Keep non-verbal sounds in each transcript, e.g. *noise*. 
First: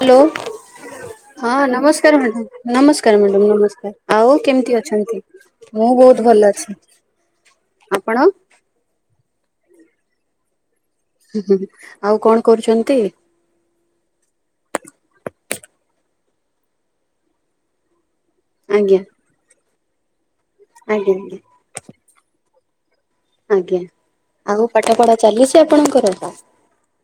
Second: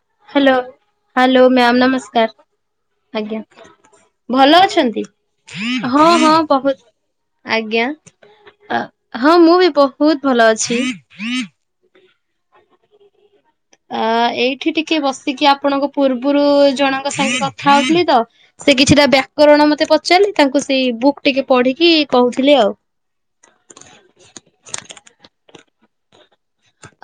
Hello hello ହଁ ma'am ନମସ୍କାର madam ନମସ୍କାର ଆଜ୍ଞା ମାଡାମ୍ ନମସ୍କାର ଆଉ କେମିତି ଅଛନ୍ତି? ମୁଁ ହଁ ବହୁତ ହଁ ଭଲ ଅଛି। ଆଜ୍ଞା ଆପଣ ଅ ହଁ ମୁଁ ବି ବହୁତ୍ ଭଲ ଅଛି। ହୁଁ ହୁଁ ଆଉ କଣ କରୁଛନ୍ତି। ଆ ଏଇଠି ଟିକେ ବସିକି ଆପଣଙ୍କ ପୂର୍ବରୁ ଜଣଙ୍କ ସାଙ୍ଗେ କଥା ହଉଥିଲି ତ ସେ ଆଜ୍ଞା କିଛିଟା ବ୍ୟାକରଣ ମତେ ପଚାରିଲି ତାଙ୍କୁ ସେଇ ଆଜ୍ଞା ବୁକ୍ ଟିକେ ପଢିକି କହୁଥିଲି ଆଉ। ଆଜ୍ଞା ଆଉ ପାଠ ପଢା ଚାଲିଛି ଆପଣଙ୍କର ବା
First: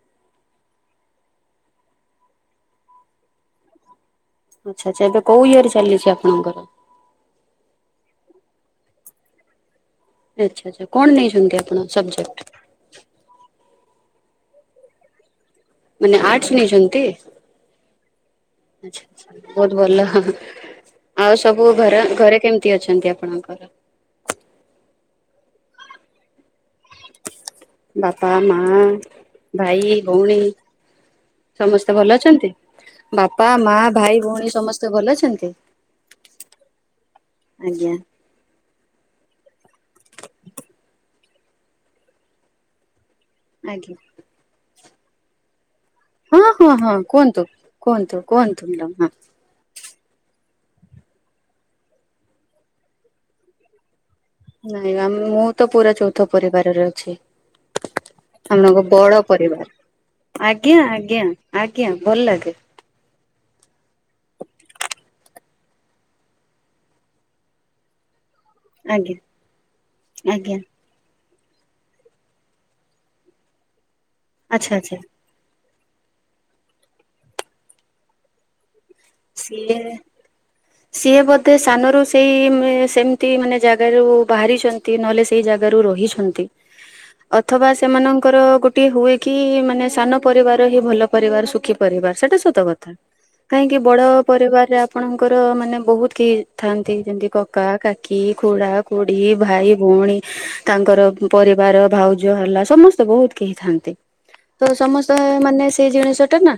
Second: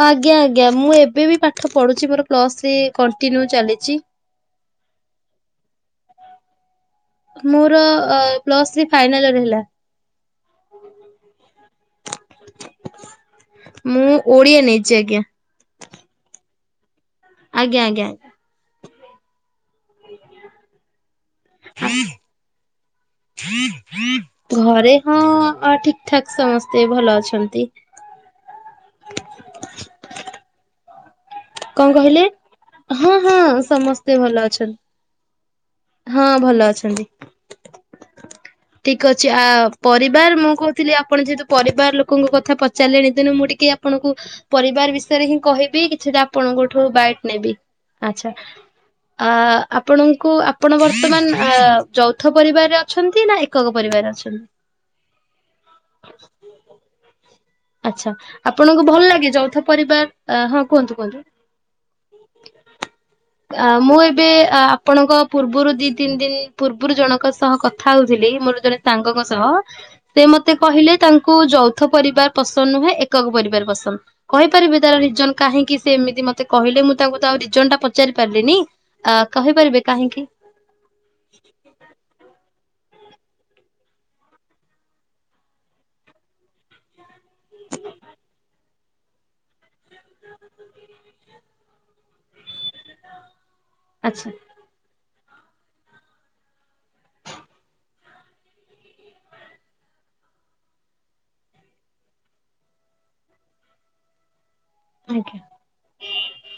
ଆଜ୍ଞା ଆଜ୍ଞା ମୁଁ ଏବେ ବି ପାଠ ପଢୁଛି ମୋର ପ୍ଲସ ଥ୍ରୀ କଣ୍ଟିନ୍ୟୁ ଚାଲିଛି। ଆଚ୍ଛା ଆଚ୍ଛା ଏବେ କଉ ଇଏରେ ଚାଲିଛି ଆପଣଙ୍କର। ମୋର ଅ ପ୍ଲସ ଥ୍ରୀ ଫାଇନାଲ ଇୟର ହେଲା। ଆଚ୍ଛା ଆଚ୍ଛା କଣ ନେଇଛନ୍ତି ଆପଣ ସବଜେକ୍ଟ? ମୁଁ ଓଡିଆ ନେଇଛି ଆଜ୍ଞା ମାନେ ଆର୍ଟସ୍ ନେଇଛନ୍ତି। ଆଜ୍ଞା ଆଜ୍ଞା। ଆଚ୍ଛା ଆଚ୍ଛା ବହୁତ ଭଲ ଆଉ ସବୁ ଘର ଘରେ କେମିତି ଅଛନ୍ତି ଆପଣଙ୍କର? ଘରେ ହଁ ଠିକ୍ ଠାକ୍ ସମସ୍ତେ ଭଲ ଅଛନ୍ତି। ବାପା ମା ଭାଇ ଭଉଣୀ କଣ ସମସ୍ତେ ଭଲ କହିଲେ? ଅଛନ୍ତି। ହଁ ହଁ ବାପା ମା ସମସ୍ତେ ଭାଇ ଭଲ ଭଉଣୀ ଅଛନ୍ତି। ସମସ୍ତେ ଭଲ ଅଛନ୍ତି। ହଁ ଭଲ ଅଛନ୍ତି। ଆଜ୍ଞା। ଠିକ ଅଛି ଆ ପରିବାର ମୁଁ କହୁଥିଲି ଆପଣ ଯେହେତୁ ପରିବାର ଲୋକଙ୍କ କଥା ପଚ ଚାଲେଣି ତେନୁ ମୁଁ ଟିକେ ଆଜ୍ଞା ଆପଣଙ୍କୁ ପରିବାର ବିଷୟରେ ହିଁ କହିବି କିଛିଟା ହଁ ହଁ ଆପଣଙ୍କଠୁ ହଁ ବାଇକ୍ କୁହନ୍ତୁ ନେବି କୁହନ୍ତୁ ଆଚ୍ଛା କୁହନ୍ତୁ ମ୍ୟାଡ଼ାମ ହଁ। ଆ ଆପଣଙ୍କୁ ଆପଣ ବର୍ତ୍ତମାନ ଯୌଥ ପରିବାରରେ ଅଛନ୍ତି। ନା ଏକକ ପରିବାର ଅଛନ୍ତି। ନାଇଁ ବା ମୁଁ ତ ପୁରା ଚଉନ୍ଧ ପରିବାରରେ ଅଛି। ଆଚ୍ଛା ଆପଣଙ୍କୁ ଆମଙ୍କ ଭଲ ବଡ ଲାଗେ ଯୌଥ ପରିବାର ପରିବାର ହଁ ଆଜ୍ଞା କୁହନ୍ତୁ ଆଜ୍ଞା ଆଜ୍ଞା ଭଲ ଲାଗେ। ହ ଅ ମୁଁ ଏବେ ଆପଣଙ୍କ ପୂର୍ବରୁ ଦି ତିନି ଦିନ ପୂର୍ବରୁ ଜଣଙ୍କ ସହ କଥା ହଉଥିଲି ମୋର ଜଣେ ଆଜ୍ଞା ସାଙ୍ଗଙ୍କ ସହ ସେ ମତେ ଆଜ୍ଞା କହିଲେ ତାଙ୍କୁ ଯୌଥ ପରିବାର ପସନ୍ଦ ନୁହେଁ ଏକକ ପରିବାର ପସନ୍ଦ। ଆଚ୍ଛା କହିପାରିବି ଆଚ୍ଛା ତାର ରିଜ କାହିଁକି ସେ ଏମିତି ମତେ କହିଲ ମୁଁ ତାଙ୍କୁ ଆଉ ରିଜନଟା ପଚାରି ପାରିଲିିନି। ସିଏ ସିଏ ବୋଧେ ସାନରୁ ସେଇ ମ ସେମିତି ମାନେ ଜାଗାରୁ ବାହାରିଛନ୍ତି ନ୍ତି ନହେଲେ ସେଇ ଜାଗାରୁ ରହିଛନ୍ତି ଅଥବା ସେମାନଙ୍କର ଗୋଟିଏ ହୁଏ କି ମାନେ ସାନ ପରିବାର ହିଁ ଭଲ ପରିବାର ସୁଖୀ ପରିବାର ସେଇଟା ସତ କଥା। କି ବଡ଼ ଆଚ୍ଛା ପରିବାରରେ ଆପ ଆପଣଙ୍କର ମାନେ ବହୁତ କି ଥାଆନ୍ତି ଯେମତି କକା, କାକି, ଖୁଡ଼ା, ଖୁ ଏ ଭାଇ ଭଉଣୀ ତାଙ୍କର ପରିବାର ଭାଉଜ ହେଲା ସମସ୍ତେ ବହୁତ କେହି ଥାନ୍ତି। ତ ସମସ୍ତେ ମାନେ ସେଇ ଜିନିଷ ଟା ନା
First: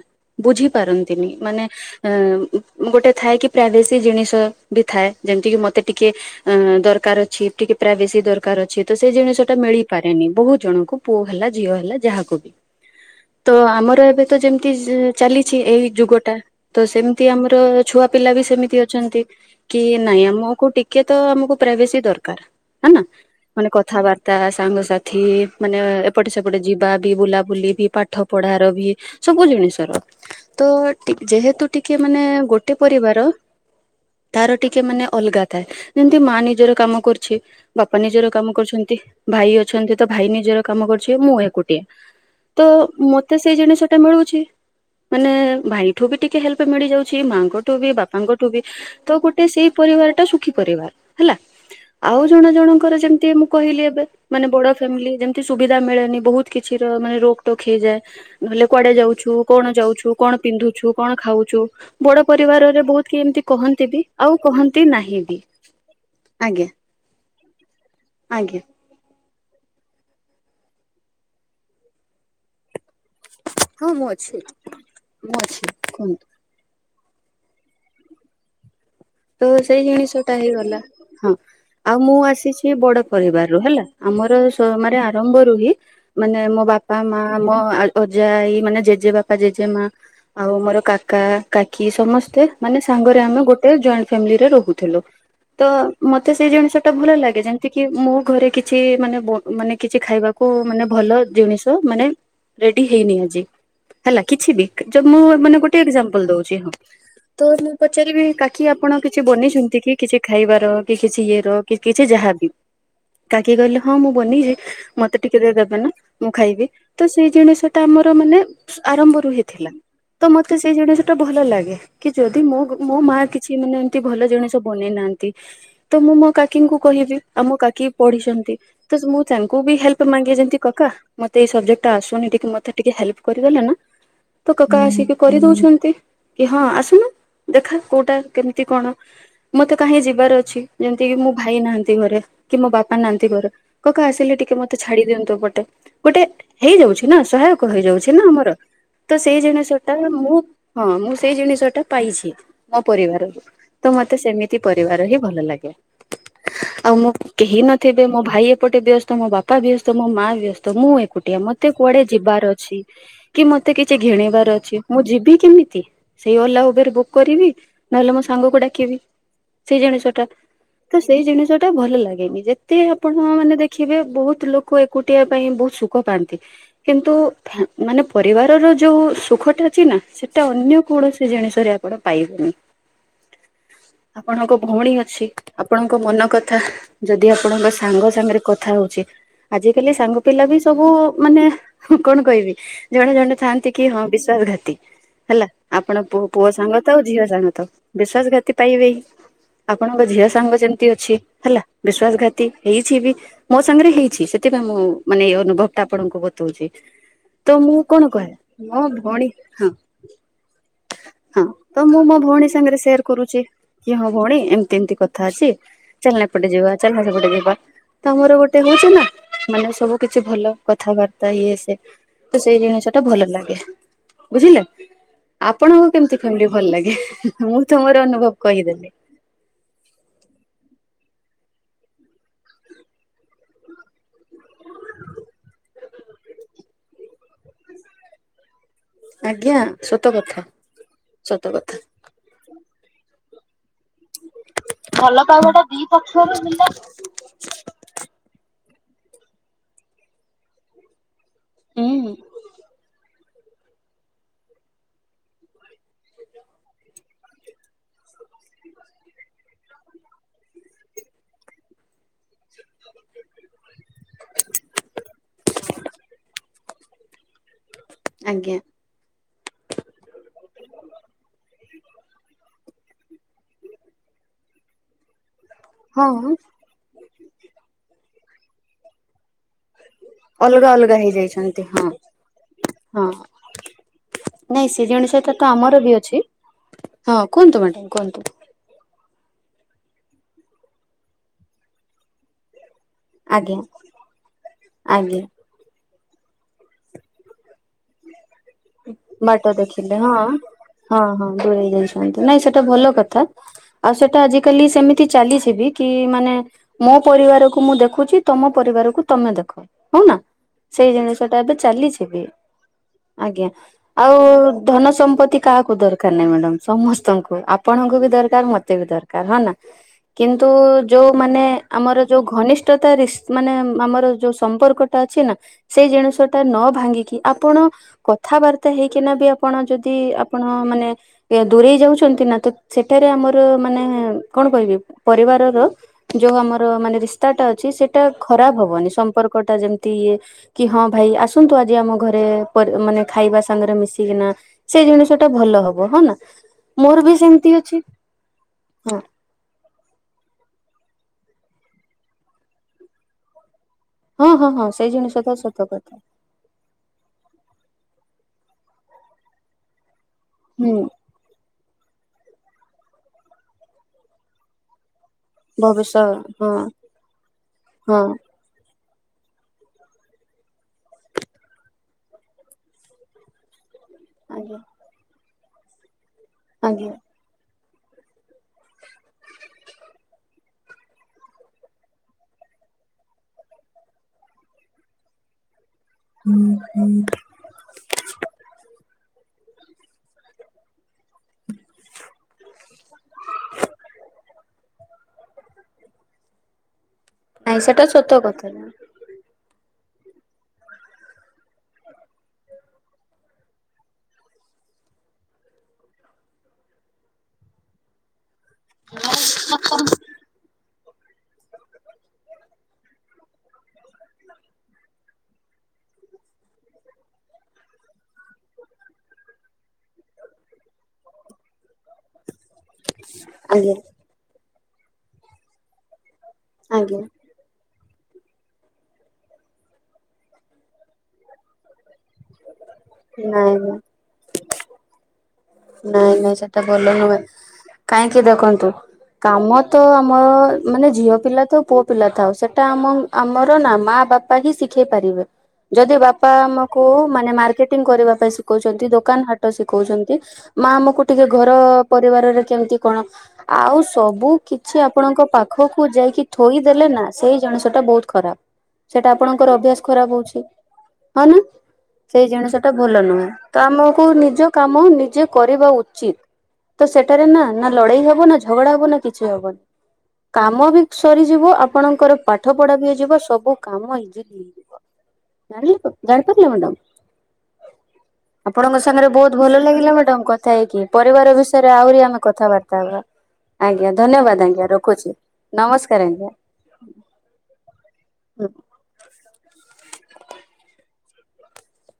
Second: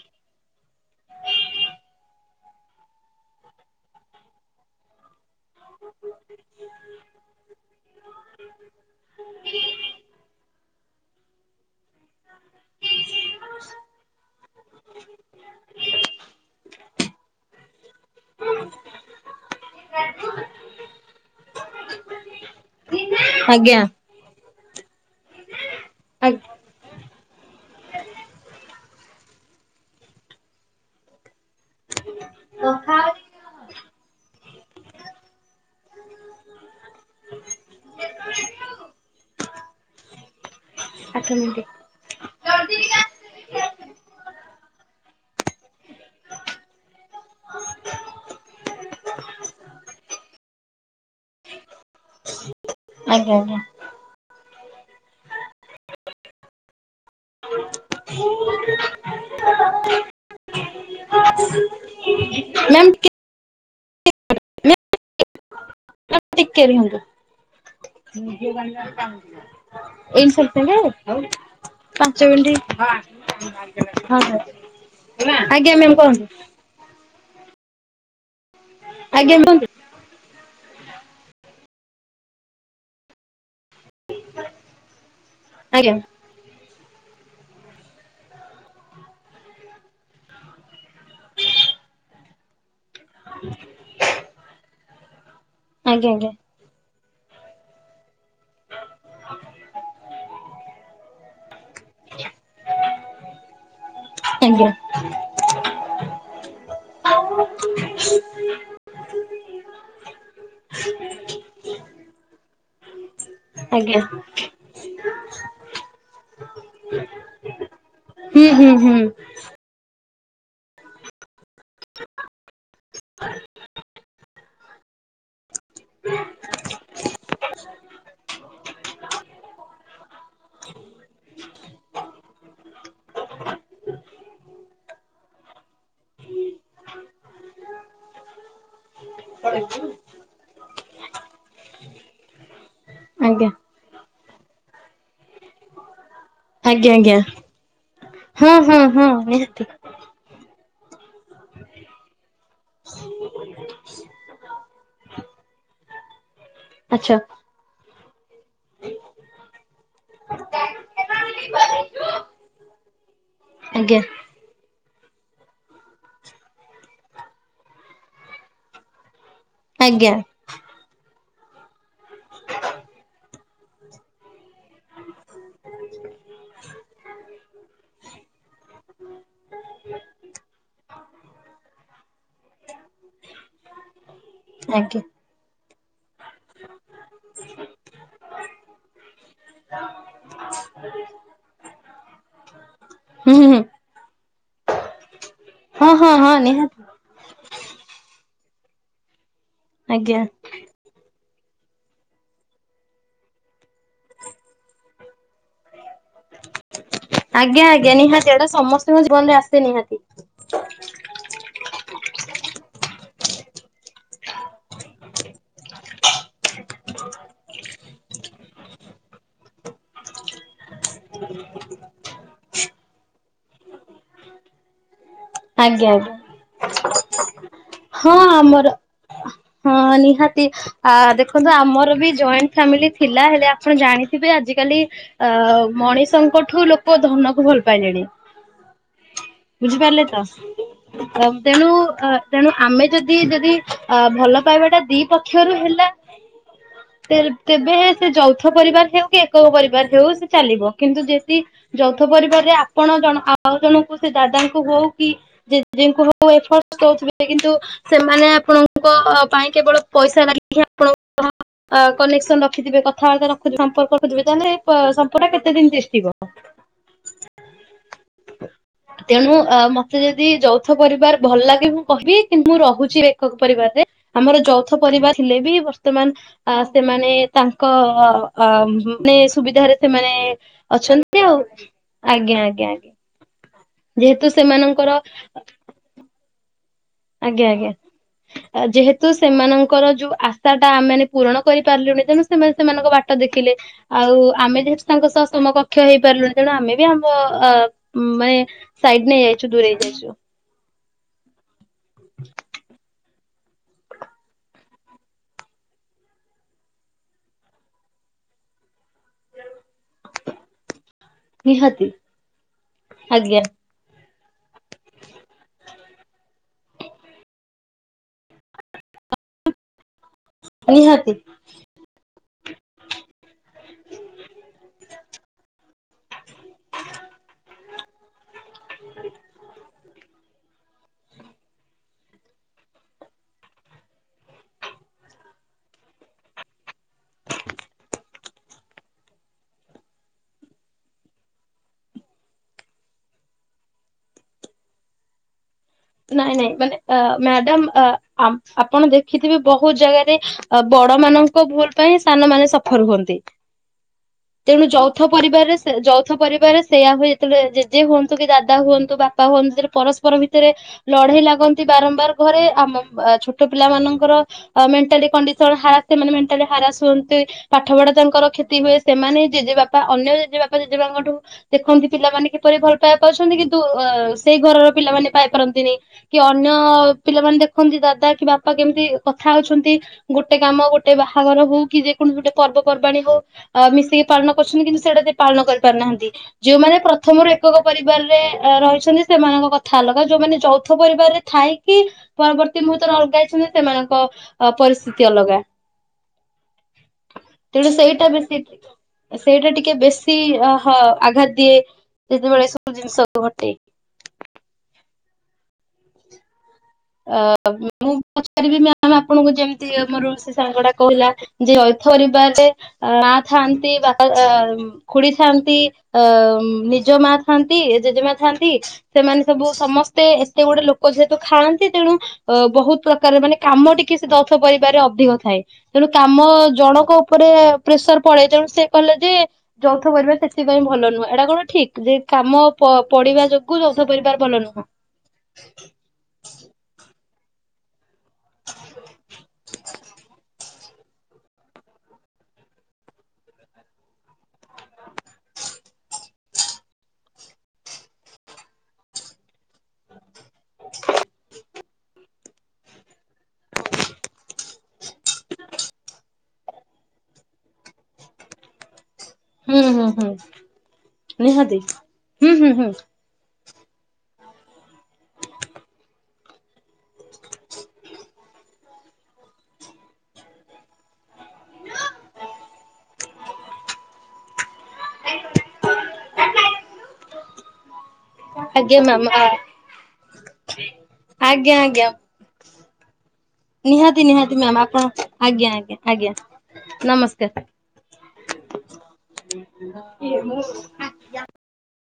ବୁଝି ପାରନ୍ତିନି ମାନେ ଗୋଟେ ଥାଏ କି ପ୍ରାଇଭସି ଜିନିଷ ବି ଥାଏ ଯେମିତି କିି ମତେ ଟିକେ ଅ ଦରକାର ଅଛି ଟିକେ ପ୍ରାଇବେସି ଦରକାର ଅଛି ତ ସେଇ ଜିନିଷ ଟା ମିଳିପାରେନି ବହୁତ ଜଣଙ୍କୁ। ପୁଅ ହେଲା ଝିଅ ହେଲା ଯାହାକୁ ବି ତ ଆମର ଏବେ ତ ଯେମତି ଚାଲିଛି ଏହି ଯୁଗ ଟା ତ ସେମିତି ଆମର ଛୁଆ ପିଲା ବି ସେମିତି ଅଛନ୍ତି କି ନାଇଁ ଆମକୁ ଟିକେ ତ ଆମକୁ ପ୍ରାଇଭେସି ଦରକାର। ନା ନା ମାନେ ଆଜ୍ଞା କଥାବାର୍ତ୍ତା ତା ସାଙ୍ଗସାଥି ମାନେ ଏପଟେ ସେପଟେ ଆଜ୍ଞା। ଯିବା ବି ବୁଲାବୁଲି ବି ପାଠ ପଢ଼ାର ବି ସବୁ ଜିନିଷର ତ ଟି ଯେହେତୁ ଟିକେ ମାନେ ଗୋଟେ ପରିବାର ତାର ଟିକେ ମାନେ ଅଲଗା ଥାଏ ଯେମିତି ମା ନିଜର କାମ କରୁଛି ବାପା ନିଜର କାମ କରୁଛନ୍ତି। ଭାଇ ଅଛନ୍ତି ତ ଭାଇ ନିଜର କାମ କରୁଛି। ଆଠ ମୁଁ ମିନିଟ ଏକୁଟିଆ। ତ ମତେ ସେଇ ଜିନିଷ ଟା ମିଳୁଛି ମାନେ ଭାଇଠୁ ବି ଟିକେ ଟିକେ ହେଲ୍ପ ମିଳିଯାଉଛି ମାଆଙ୍କଠୁ ବି, ବାପାଙ୍କଠୁ ବି। ତ ଗୋଟେ ସେଇ ପରିବାର ଟା ସୁଖୀ ପରିବାର ହେଲା। ଆଉ ଜଣେ ଜଣ ର ଯେମତି ଆଜ୍ଞା ମୁଁ ଆଜ୍ଞା କହିଲି ଏବେ ମାନେ ବଡ ଫାମିଲି ଯେମିତି ସୁବିଧା ମିଳେନି ବହୁତ କିଛି ର ମାନେ ରୋକ ଟୋକ ହେଇଯାଏ ନହେଲେ କୁଆଡେ ଯାଉଛୁ କଣ ଯାଉଛୁ କଣ ପିନ୍ଧୁଛୁ? କ ଖାଉଛୁ ବଡ ପରିବାରରେ ମ୍ୟାମ ଟିକେ ବହୁତ କି ଏମିତି କହନ୍ତି ବି ଆଉ କହନ୍ତି ନାହିଁ ବି। *unintelligible* ଟିକେ ଆଜ୍ଞା ରୁହନ୍ତୁ। ଆଜ୍ଞା। *inaudible* ଏଇି ସାତରେ ପାଞ୍ଚ ମିନଟ ହଁ ହଁ ମୁଁ ଅଛି ମୁଁ ଅଛି ଆଜ୍ଞା ମ୍ୟାମ କୁହନ୍ତୁ। ଆଜ୍ଞା ତ କୁହନ୍ତୁ ସେଇ ଜିନିଷ ହେଇଗଲା ହଁ ଆଉ ମୁଁ ଆସିଛି ବଡ ପରିବାରରୁ ହେଲା ଆମର ସୋମାରେ ଆ *unintelligible* ରୁହି ଆଜ୍ଞା ମାନେ ମୋ ବାପା, ମା, ମୋ ଆ ଅଜା, ଆଇ ମାନେ ଜେଜେ ବାପା, ଜେଜେ ମା ଆଉ ମୋର କାକା କାକି ସମସ୍ତେ ମାନେ ସାଙ୍ଗରେ ଆମେ ଗୋଟେ ଜଏଣ୍ଟ ଫ୍ୟାମିଲିରେ ରହୁଥିଲୁ ତ ଆଜ୍ଞା ମତେ ସେଇ ଜଣେ ଭଲ ଲାଗେ ଯେମତି କି ମୁ ଘରେ କିଛି ମାନେ ବୋ ମାନେ କିଛି ଖାଇବା କୁ ମାନେ ଭଲ ଜିନିଷ ମାନେ ରେଡି ହେଇନି ଆଜି, ହେଲା କିଛି ବି ଆଜ୍ଞା ଜ ମୁଁ ମାନେ ଗୋଟେ ଏକ୍ଜାମ୍ପଲ ଦଉଛି, ହଁ ତ ମୁଁ ପଚାରିବି କାକି ଆପଣ କିଛି ବନେଇଛନ୍ତି କି? କିଛି ଖାଇବାର,? କି କିଛି ଇଏ ର, କି କିଛି ଯାହାବି। କାକି ଆଜ୍ଞା କହିଲେ ହଁ ଆଜ୍ଞା ମୁଁ ବନେଇଛି, ମତେ ଟିକେ ଦେବେ ନା ମୁଁ ଖାଇବି। ତ ସେଇ ଜିନିଷ ତ ଆମର ମାନେ, ହୁଁ ହୁଁ ହୁଁ ଆରମ୍ଭରୁ ହେ ଥିଲା ତ ମତେ ସେଇ ଜିନିଷ ଟା ଭଲ ଲାଗେ କି ଯଦି ମୋ ମୋ ମା କିଛି ମାନେ ଏମିତି ଭଲ ଜଣେସ ବନେଇ ନାହାନ୍ତି। ତ ମୁଁ ମୋ କାକିଙ୍କୁ କହିବି, ଆମ କାକି ପଢିଛନ୍ତି। ତ ମୁଁ ତାଙ୍କୁ ବି ହେଲ୍ପ ମାଗେ, ଯେମତି କକା ମତେ ଏଇ ସବଜେକ୍ଟ ଟା ଆସୁନି ଟିକେ ମତେ ଟିକେ ହେଲ୍ପ କରିଦେଲେ ନା ତ କକା ଆସିକି କରି ଦଉଛନ୍ତି। କି ହଁ ଆସୁନୁ! ଦେଖା କୋଉଟା କେମିତି କଣ, ମତେ କାହିଁ ଯିବାର ଅଛି। ଯେମିତି କି ମୋ ଭାଇ ନାହାଁନ୍ତି ଘରେ, କି ମୋ ବାପା ନାହାଁନ୍ତି ଘରେ। ଆଜ୍ଞା କକା ଆସିଲେ ଟିକେ ମତେ ଛାଡି ଦିଅନ୍ତୁ ଏପଟେ। ଗୋଟେ ଆଜ୍ଞା ହେଇଯାଉଛି ଆଜ୍ଞା ନା, ସହାୟକ ହେଇଯାଉଛି ନା ହଁ ଆମର। ହଁ ହଁ ତ ସେଇ ନିହାତି ଜିନିଷ ତ, ମୁଁ, ହଁ, ମୁଁ ସେଇ ଜିଣିଷ ଟା ପାଇଛି ମୋ ପରିବାରରୁ। ତ ମତେ ସେମିତି ପରିବାର ହିଁ, ଭଲ ଲାଗେ। ଆଉ ମୁଁ ଆଚ୍ଛା କେହି ନଥିବେ, ମୋ ଭାଇ ଏପଟେ ବ୍ୟସ୍ତ। ମୋ ବାପା ବ୍ୟସ୍ତ, ମୋ ମାଁ ବ୍ୟସ୍ତ, ମୁଁ ଏକୁଟିଆ ମତେ କୁଆଡେ ଯିବାର ଅଛି। ହ କି ମତେ କିଛି ଆଜ୍ଞା ଘିଣେଇିବାର ଅଛି। ମୁଁ ଯିବି କିମିତି? ସେଇ ଓଲା ଉବେର ବୁକ୍ କରିବି, ନହେଲେ ମୋ ସା ସାଙ୍ଗକୁ ଡାକିବି। ସେଇ ଆଜ୍ଞା ଜିଣିଷଟା ତ ସେଇ ଜିନିଷଟା ଭଲ ଲାଗ୍ ଏମି ଯେତେ, ଆପଣ ମାନେ ଦେଖିବେ ବହୁତ ଲୋକ ଏକ୍ ଏକୁଟିବା ପାଇଁ, ବହୁତ ସୁଖ ପାଆନ୍ତି। କିନ୍ତୁ ଫ୍ୟା ମାନେ ପରିବାରର ଯେଉ ସୁଖଟା ଅଚି ନା, ସେଇଟା ଅନ୍ୟ କୌଣସି ଜିଣିଷରେ ଆପଣ ପାଇବେନି। ଆପଣଙ୍କ ଭଉଣୀ ଆଜ୍ଞା ଅଛି। ଆପଣଙ୍କ ମନ କଥା, ଯଦି ଆପଣଙ୍କ ସାଙ୍ଗ ସାଙ୍ଗରେ କଥା ହଉଛି। ଆଜିକାଲି ସାଙ୍ଗ ପିଲା ବି ସବୁ ମାନେ କଣ କହିବି? ଜଣେ ଜଣେ ହୁଁ ହୁଁ ଥାଆନ୍ତି କି ହଁ, ବିଶ୍ଵାସଘାତି ହେଲା। ହଁ ଆପଣ ହଁ ପୁଅ ହଁ ପୁଅ ସାଙ୍ଗ ନିହାତି ତ, ଝିଅ ସାଙ୍ଗ ତ ବିଶ୍ବାସ ଘାତି ପାଇବେ ହିଁ। ଆପଣଙ୍କ ଆଜ୍ଞା ଝିଅ ସାଙ୍ଗ ଯେମ୍ ତି ଅଛି ହେଲା, ବିଶ୍ଵାସ ଘାତି ହେଇଛି ବି। ମୋ ସାଙ୍ଗରେ ହେଇଛି ସେଥିପାଇଁ ମୁଁ, ମାନେ ଅନୁଭବ ଟା ଆପଣଙ୍କୁ ବତଉଛି, ତ ଆଜ୍ଞା ମୁଁ ଆଜ୍ଞା କଣ ନିହାତି କହେ? ଏଇଟା ମୋ ସମସ୍ତଙ୍କ ଭଉଣୀ ଜୀବନରେ ଆସେ ହଁ ନିହାତି ହଁ, ତ ମୁଁ ମୋ ଭଉଣୀ ସେ ସାଙ୍ଗରେ ସେୟାର କରୁଛି। କି ହଁ, ଭଉଣୀ ଏମତି ଏମତି କଥା ଅଛି। ଚାଲ ନା ଏପଟେ ଯିବା, ଚାଲ ନା ସେପଟେ ଯିବା। ତ ଆମର ଗୋଟେ ହଉଛି ନା, ମାନେ ସବୁ କିଛି ଭଲ କଥାବାର୍ତ୍ତା ଇଏ ସେ ତ, ସେଇ ଜିଣିଷ ଟା ଭଲ ଲାଗେ, ବୁଝିଲେ! ଆପଣଙ୍କୁ ଆଜ୍ଞା ଆଜ୍ଞା କେମିତି ଫ୍ୟାମିଲି ଭଲ ଲାଗେ? ମୁଁ ତ ମୁଁ ହଁ, ଆମର ହଁ, ନିହାତି ଆ ଦେଖନ୍ତୁ ଆମର ବି ଜଏଣ୍ଟ ଫ୍ୟାମିଲି ଥିଲା, ହେଲେ ଆପଣ ଜାଣିଥିବେ ଆଜି କାଲି ଆ ମଣିଷଙ୍କଠୁ, ଲୋକ ଧନକୁ ଭଲ ପାଇଲେଣି। ଆଜ୍ଞା ବୁଝିପାରିଲେ ସତ ତ! କଥା ସତ ତେଣୁ କଥା। ତେଣୁ ଆମେ ଯଦି ଯଦି ଆ ଭଲ ପାଇବାଟା ଦି ଭଲ ପାଇବା ପକ୍ଷରୁ ଟା ଦି ହେଲା। ପକ୍ଷରୁ ମିଳେ। ତେ-ତେବେ ସେ ଯୌଥ ପରିବାର ହେଉ କି, ଏକକ ପରିବାର ହେଉ ସେ ଚାଲିବ। କିନ୍ତୁ ଯେ ତି, ଯୌଥ ହୁଁ ପରିବାରରେ ଆପଣ ଜଣ ଆ ଆଉ ଜଣଙ୍କୁ ସେ ଦାଦାଙ୍କୁ ହଉ କି ଜେଜିଙ୍କୁ ହଉ, ଏଫର୍ ତ ଦଉଥି କିନ୍ତୁ, ସେମାନେ ଆପଣଙ୍କ ପାଇଁ କେବଳ ପଇସା *inaudible* ହି ଆପଣଙ୍କ କନେକ୍ସନ ରଖିଥିବେ, କଥାବାର୍ତ୍ତା ରଖୁଥୀ, ସମ୍ପର୍କ ରଖୁଥିବେ, ତା, ହେଲେ ସମ୍ପର୍କଟା କେତେ ଦିନ ତିଷ୍ଠିବ? ହଁ ଆଜ୍ଞା। ତେଣୁ ଅ ମତେ ଯଦି ଯୌଥ ପରିବାର ଭଲ ଲାଗିବ। କହିବି କିନ୍ ମୁଁ ରହୁଛି ଏକକ ପରିବାରରେ, ଆମର ଯୌଥ ପରିବାର ଥିଲେ ବି ହଁ ବର୍ତ୍ତମାନ ଆ ସେମାନେ ତାଙ୍କ ଅ-ଅ ମାନେ ସୁବିଧାରେ ସେମାନେ ଅଲଗା ଅଲଗା ଅଛନ୍ତି ଆଉ, ହେଇଯାଇଛନ୍ତି ହଁ ଆଜ୍ଞା ଆଜ୍ଞା ଆଜ୍ଞା। ହଁ ଯେହେତୁ ନାଇଁ ସେ ସେମାନଙ୍କର, ଜିନିଷଟା ତ ଆମର ବି ଅଛି ହଁ ଆଜ୍ଞା କୁହନ୍ତୁ ଆଜ୍ଞା। ମ୍ୟାଡ଼ାମ କୁହନ୍ତୁ। ଯେହେତୁ ସେମାନଙ୍କର ଯୋଉ ଆଶା ଟା ଆମେମାନେ ପୂରଣ କରିପାରିଲୁଣି, ତେଣୁ ସେମାନେ ସେମାନଙ୍କ ବାଟ୍ ଦେଖିଲେ ଆଜ୍ଞା ଆଉ ଆମେ ଯେହେତୁ ତାଙ୍କ ଆଜ୍ଞା ସହ ସମକ କ୍ଷ ହେଇପାରିଲୁଣି ତେଣୁ ଆମେ ବି ଆମ ମାନେ ସାଇଡ ନେଇ ବାଟ ଯାଇଚୁ ଦୂରେଇ ଦେଖିଲେ ହଁ ଯାଇଚୁ। ହଁ ହଁ ଦୂରେଇ ଯାଇଚନ୍ତି ନାଇଁ ସେଇଟା ଭଲ କଥା। ଆଉ ସେଟା ଆଜିିକାଲି ସେମିତି ଚାଲିଚି ବି କି ମାନେ ମୋ ପରିବାରକୁ ମୁଁ ଦେଖୁଚି ତମ ପରିବାରକୁ ତମେ ଦେଖ। ହଉ ନା ସେଇ ଜିନିଷ ସେଟା ଏବେ ନିହାତି ଚାଲିଚି ବି ଆଜ୍ଞା। ଆଉ ଧନ ସମ୍ପତ୍ତି କାହାକୁ ଦର କାର ନାଇଁ ମ୍ୟାଡ଼ାମ୍ ସମସ୍ତଙ୍କୁ ଆପଣଙ୍କୁ ବି ଦରକାର ମତେ ବି ଦରକାର। ହଁ ନା? କିନ୍ତୁ ନିହାତି ଯୋଉମାନେ ଆମର ଯୋଉ ଘନିଷ୍ଠତା ରି ମାନେ ଆମର ଯୋଉ ସମ୍ପର୍କଟା ଅଛି ନା ସେଇ ଜିନିଷ ଟା ନ ଭାଙ୍ଗିକି ଆପଣ କଥାବାର୍ତ୍ତା ହେଇକିନା ବି ଆପଣ ଯଦି ଆପଣ ମାନେ ଦୂରେଇ ଯାଉଚନ୍ତି ନା ତ ସେଠାରେ ଆମର ମାନେ କଣ କହିବି ପରିବାରର ଯୋଉ ଆମର ମାନେ ରିସ୍ତାଟା ଅଛି ସେଟା ଖରାପ ହବନି ସମ୍ପର୍କ ଟା ଯେମିତି ଇଏ କି ହଁ ଭାଇ ଆସନ୍ତୁ ଆଜି ଆମ ଘରେ ପର ମାନେ ଖାଇବା ସାଙ୍ଗରେ ମିଶିକିନା। ସେ ଜିନିଷ ଟା ଭଲ ହବ ହଁନା ନାଇଁ ନାଇଁ ମାନେ ଅ ମୋର ବି ସେମିତି ମ୍ୟାଡାମ ଅଛି। ଅ ଆ ଆପଣ ହଁ ଦେଖିଥିବେ ବହୁତ ଜାଗାରେ ବଡ ମାନଙ୍କ ଭୁଲ ପାଇଁ ସାନ ମାନ ସଫର ହୁଅନ୍ତି। ହଁ ହଁ ତେଣୁ ହଁ ସେଇ ଯୌଥ ଜିନିଷ ତ ସତ ପରିବାରରେ କଥା ଯୌଥ ପରିବାରରେ ସେଇଆ ହୁଏ ଯେତେବେଳେ ଜେଜେ ହୁଅନ୍ତୁ କି ଦାଦା ହୁଅନ୍ତୁ ବାପା ହୁଅନ୍ତୁ ଯେ ପରସ୍ପର ଭିତରେ ହୁଁ ଲଢ଼େଇ ଲାଗନ୍ତି ବାରମ୍ବାର ଘରେ ଆମ ଛୋଟ ପିଲାମାନଙ୍କର ମେଣ୍ଟାଲି କଣ୍ଡି *unintelligible* ହାରାସ ଭବିଷ୍ୟ ସେମାନେ ମେଣ୍ଟାଲି ହଁ ହାରାସ ହୁଅନ୍ତି ପାଠପଢା ହଁ ତାଙ୍କଙର କ୍ଷତି ହୁଏ। ସେମାନେ ଜେଜେ ବାପା ଅନ୍ୟ ଜେଜେ ବାପା ଜେଜେବାଙ୍କ ଠୁ ଦେଖନ୍ତି ପିଲାମାନେ କିପରି ଭଲ ପାଇବା ପାଉଛନ୍ତି କି ନ୍ତୁ ସେଇ ଆଜ୍ଞା ଘରର ପିଲାମାନେ ପାଇପାରନ୍ତିନି କି ଅନ୍ୟ ଆଜ୍ଞା ପିଲାମାନେ ଦେଖ ଖନ୍ତି ଦାଦା କି ବାପା କେମିତି କଥା ହଉଚନ୍ତି। ଗୋଟେ କାମ ଗୋଟେ ବାହାଘର ହଉ କି ଯେକୌଣସି ଗୋଟେ ପର୍ବପର୍ବାଣୀ ହଉ ଅ ମିଶିକି ପାଳନ କରୁଛନ୍ତି କିନ୍ତୁ ସେଇଟା ଯ ପାଳନ କରିପାରୁିନାହାନ୍ତି। ଯୋଉମାନେ ପ୍ରଥମରୁ ଏକକ ପରିବାରରେ ରହିଛନ୍ତି ସେମାନଙ୍କ କଥା ଅଲଗା ଯୋଉମାନେ ଚଉଥ ପରିବାରରେ ଥାଇକି ପରବର୍ତ୍ତୀ ମୁହୂର୍ତ୍ତରେ ଅଲଗ ହେଇଚନ୍ତି ସେମାନଙ୍କ ପରିସ୍ଥିତି ଅଲଗା। ନାଇଁ ତେଣୁ ସେଟା ସେଇଟା ସତ ବି କଥା ସେୀଠ ସେଇଟା ଟିକେ ବେଶୀ ଅହ ଆଘାତ ଦିଏ ଯେତେବେଳେ ସବୁ ଜିନିଷ ଘଟେ। ଅ ମୁଁ ପଚାରିବି ମ୍ୟାମ ଆପଣଙ୍କୁ ଯେମିତି ମୋର ସେ ସାଙ୍ଗ ଟା କହିଲା ଯେ ଅଇଥରିବାରରେ ମା ଥାଆନ୍ତି ବା ଖୁଡି ଥାନ୍ତି ଅ ନିଜ ମା ଥାଆନ୍ତି ଜେଜେମା ଥାଆନ୍ତି। ସେମାନେ ସବୁ ସମସ୍ତେ ଏତେ ଗୁଡେ ଲୋକ ଯେହେତୁ ଖାଆନ୍ତି ତେଣୁ ଅ ବହୁତ ପ୍ରକାର ମାନେ କାମ ଆଜ୍ଞା ଟିକେ ସେ ଦଥ ପରିବାରେ ଅଧିକ ଥାଏ। ତେଣୁ କାମ ଜଣଙ୍କ ଆଜ୍ଞା ଉପରେ ପ୍ରେସର ପଡେ। ତେଣୁ ସେ କହଲେ ଯେ ଯୌଥ ପରିବା ସେଥିପାଇଁ ଭଲ ନୁହେଁ। ଏଇଟା କଣ ଠିକ ଯେ କାମ ପଡିବା ନାଇଁ ଯୋଗୁଁ ନାଇଁ ଯୌଥ ପରିବାର ଭଲ ନୁହଁ। ନାଇଁ ନାଇଁ ସେଟା ଭଲନୁହେଁ। କାହିଁକି ଦେଖନ୍ତୁ କାମ ତ ଆମ ମାନେ ଝିଅ ପିଲା ତ ପୁଅ ପିଲା ଥାଉ ସେଟା ଆମ ଆମର ନା ମା ବାପା ହିଁ ଶିଖେଇ ପାରିବେ। ଯଦି ବାପା ଆମକୁ ମାନେ ମାର୍କେଟିଂ କରିବା ପାଇଁ ଶିଖଉଚନ୍ତି ଦୋକାନ ହାଟ ଶିଖଉଚନ୍ତି ମା ଆମକୁ ଟିକେ ଘର ପରିବାରରେ କେମତି କଣ ଆଉ ସବୁ କିଛି ଆପଣଙ୍କ ପାଖକୁ ଯାଇକି ଥୋଇଦେଲେ ନା ସେଇ ଜିନିଷ ଟା ବହୁତ ଖରାପ। ସେଇଟା ଆପଣଙ୍କର ହୁଁ ଅଭ୍ୟାସ ହୁଁ ହୁଁ ଖରାପ ହଉଚି। ହଁ ନା ନିହାତି ସେଇ ହୁଁ ହୁଁ ଜିନିଷ ହୁଁ। ଟା ଭଲ ନୁହେଁ। ତ ଆମକୁ ନିଜ କାମ ନି ନିଜେ କରିବା ଉଚିତ ତ ସେଠାରେ ନା ନା ଲଢେଇ ହବ ନା ଝଗଡା ହବ ନା କିଛି ହବନି। କାମ ବି ସରିଯିବ ଆପଣଙ୍କର ପାଠ ପଢା ବି ହେଇଯିବ ସବୁ କାମ ଇଜିଲି ହେଇଯିବ। ଜନିଲେତ ଜାଣିପାରିଲେ ମାଡମ୍। ଆପଣଙ୍କ ଆଜ୍ଞା ମ୍ୟାମ୍ ସାଙ୍ଗରେ ଆ ବହୁତ ଭଲ ଲାଗିଲା ମ୍ୟାଡାାମ କଥା ହେଇକି ପରିବାର ଆଜ୍ଞା ବିଷୟରେ ଆଜ୍ଞା ଆହୁରି ଆମେ କଥାବାର୍ତ୍ତା ହବା ଆଜ୍ଞା ନିହାତି ନିହାତି ଧନ୍ୟବାଦ ମ୍ୟାମ୍ ଆଜ୍ଞା ଆପଣ ରଖୁଛି ଆଜ୍ଞା ଆଜ୍ଞା ନମସ୍କାର ଆଜ୍ଞା। ନମସ୍କାର।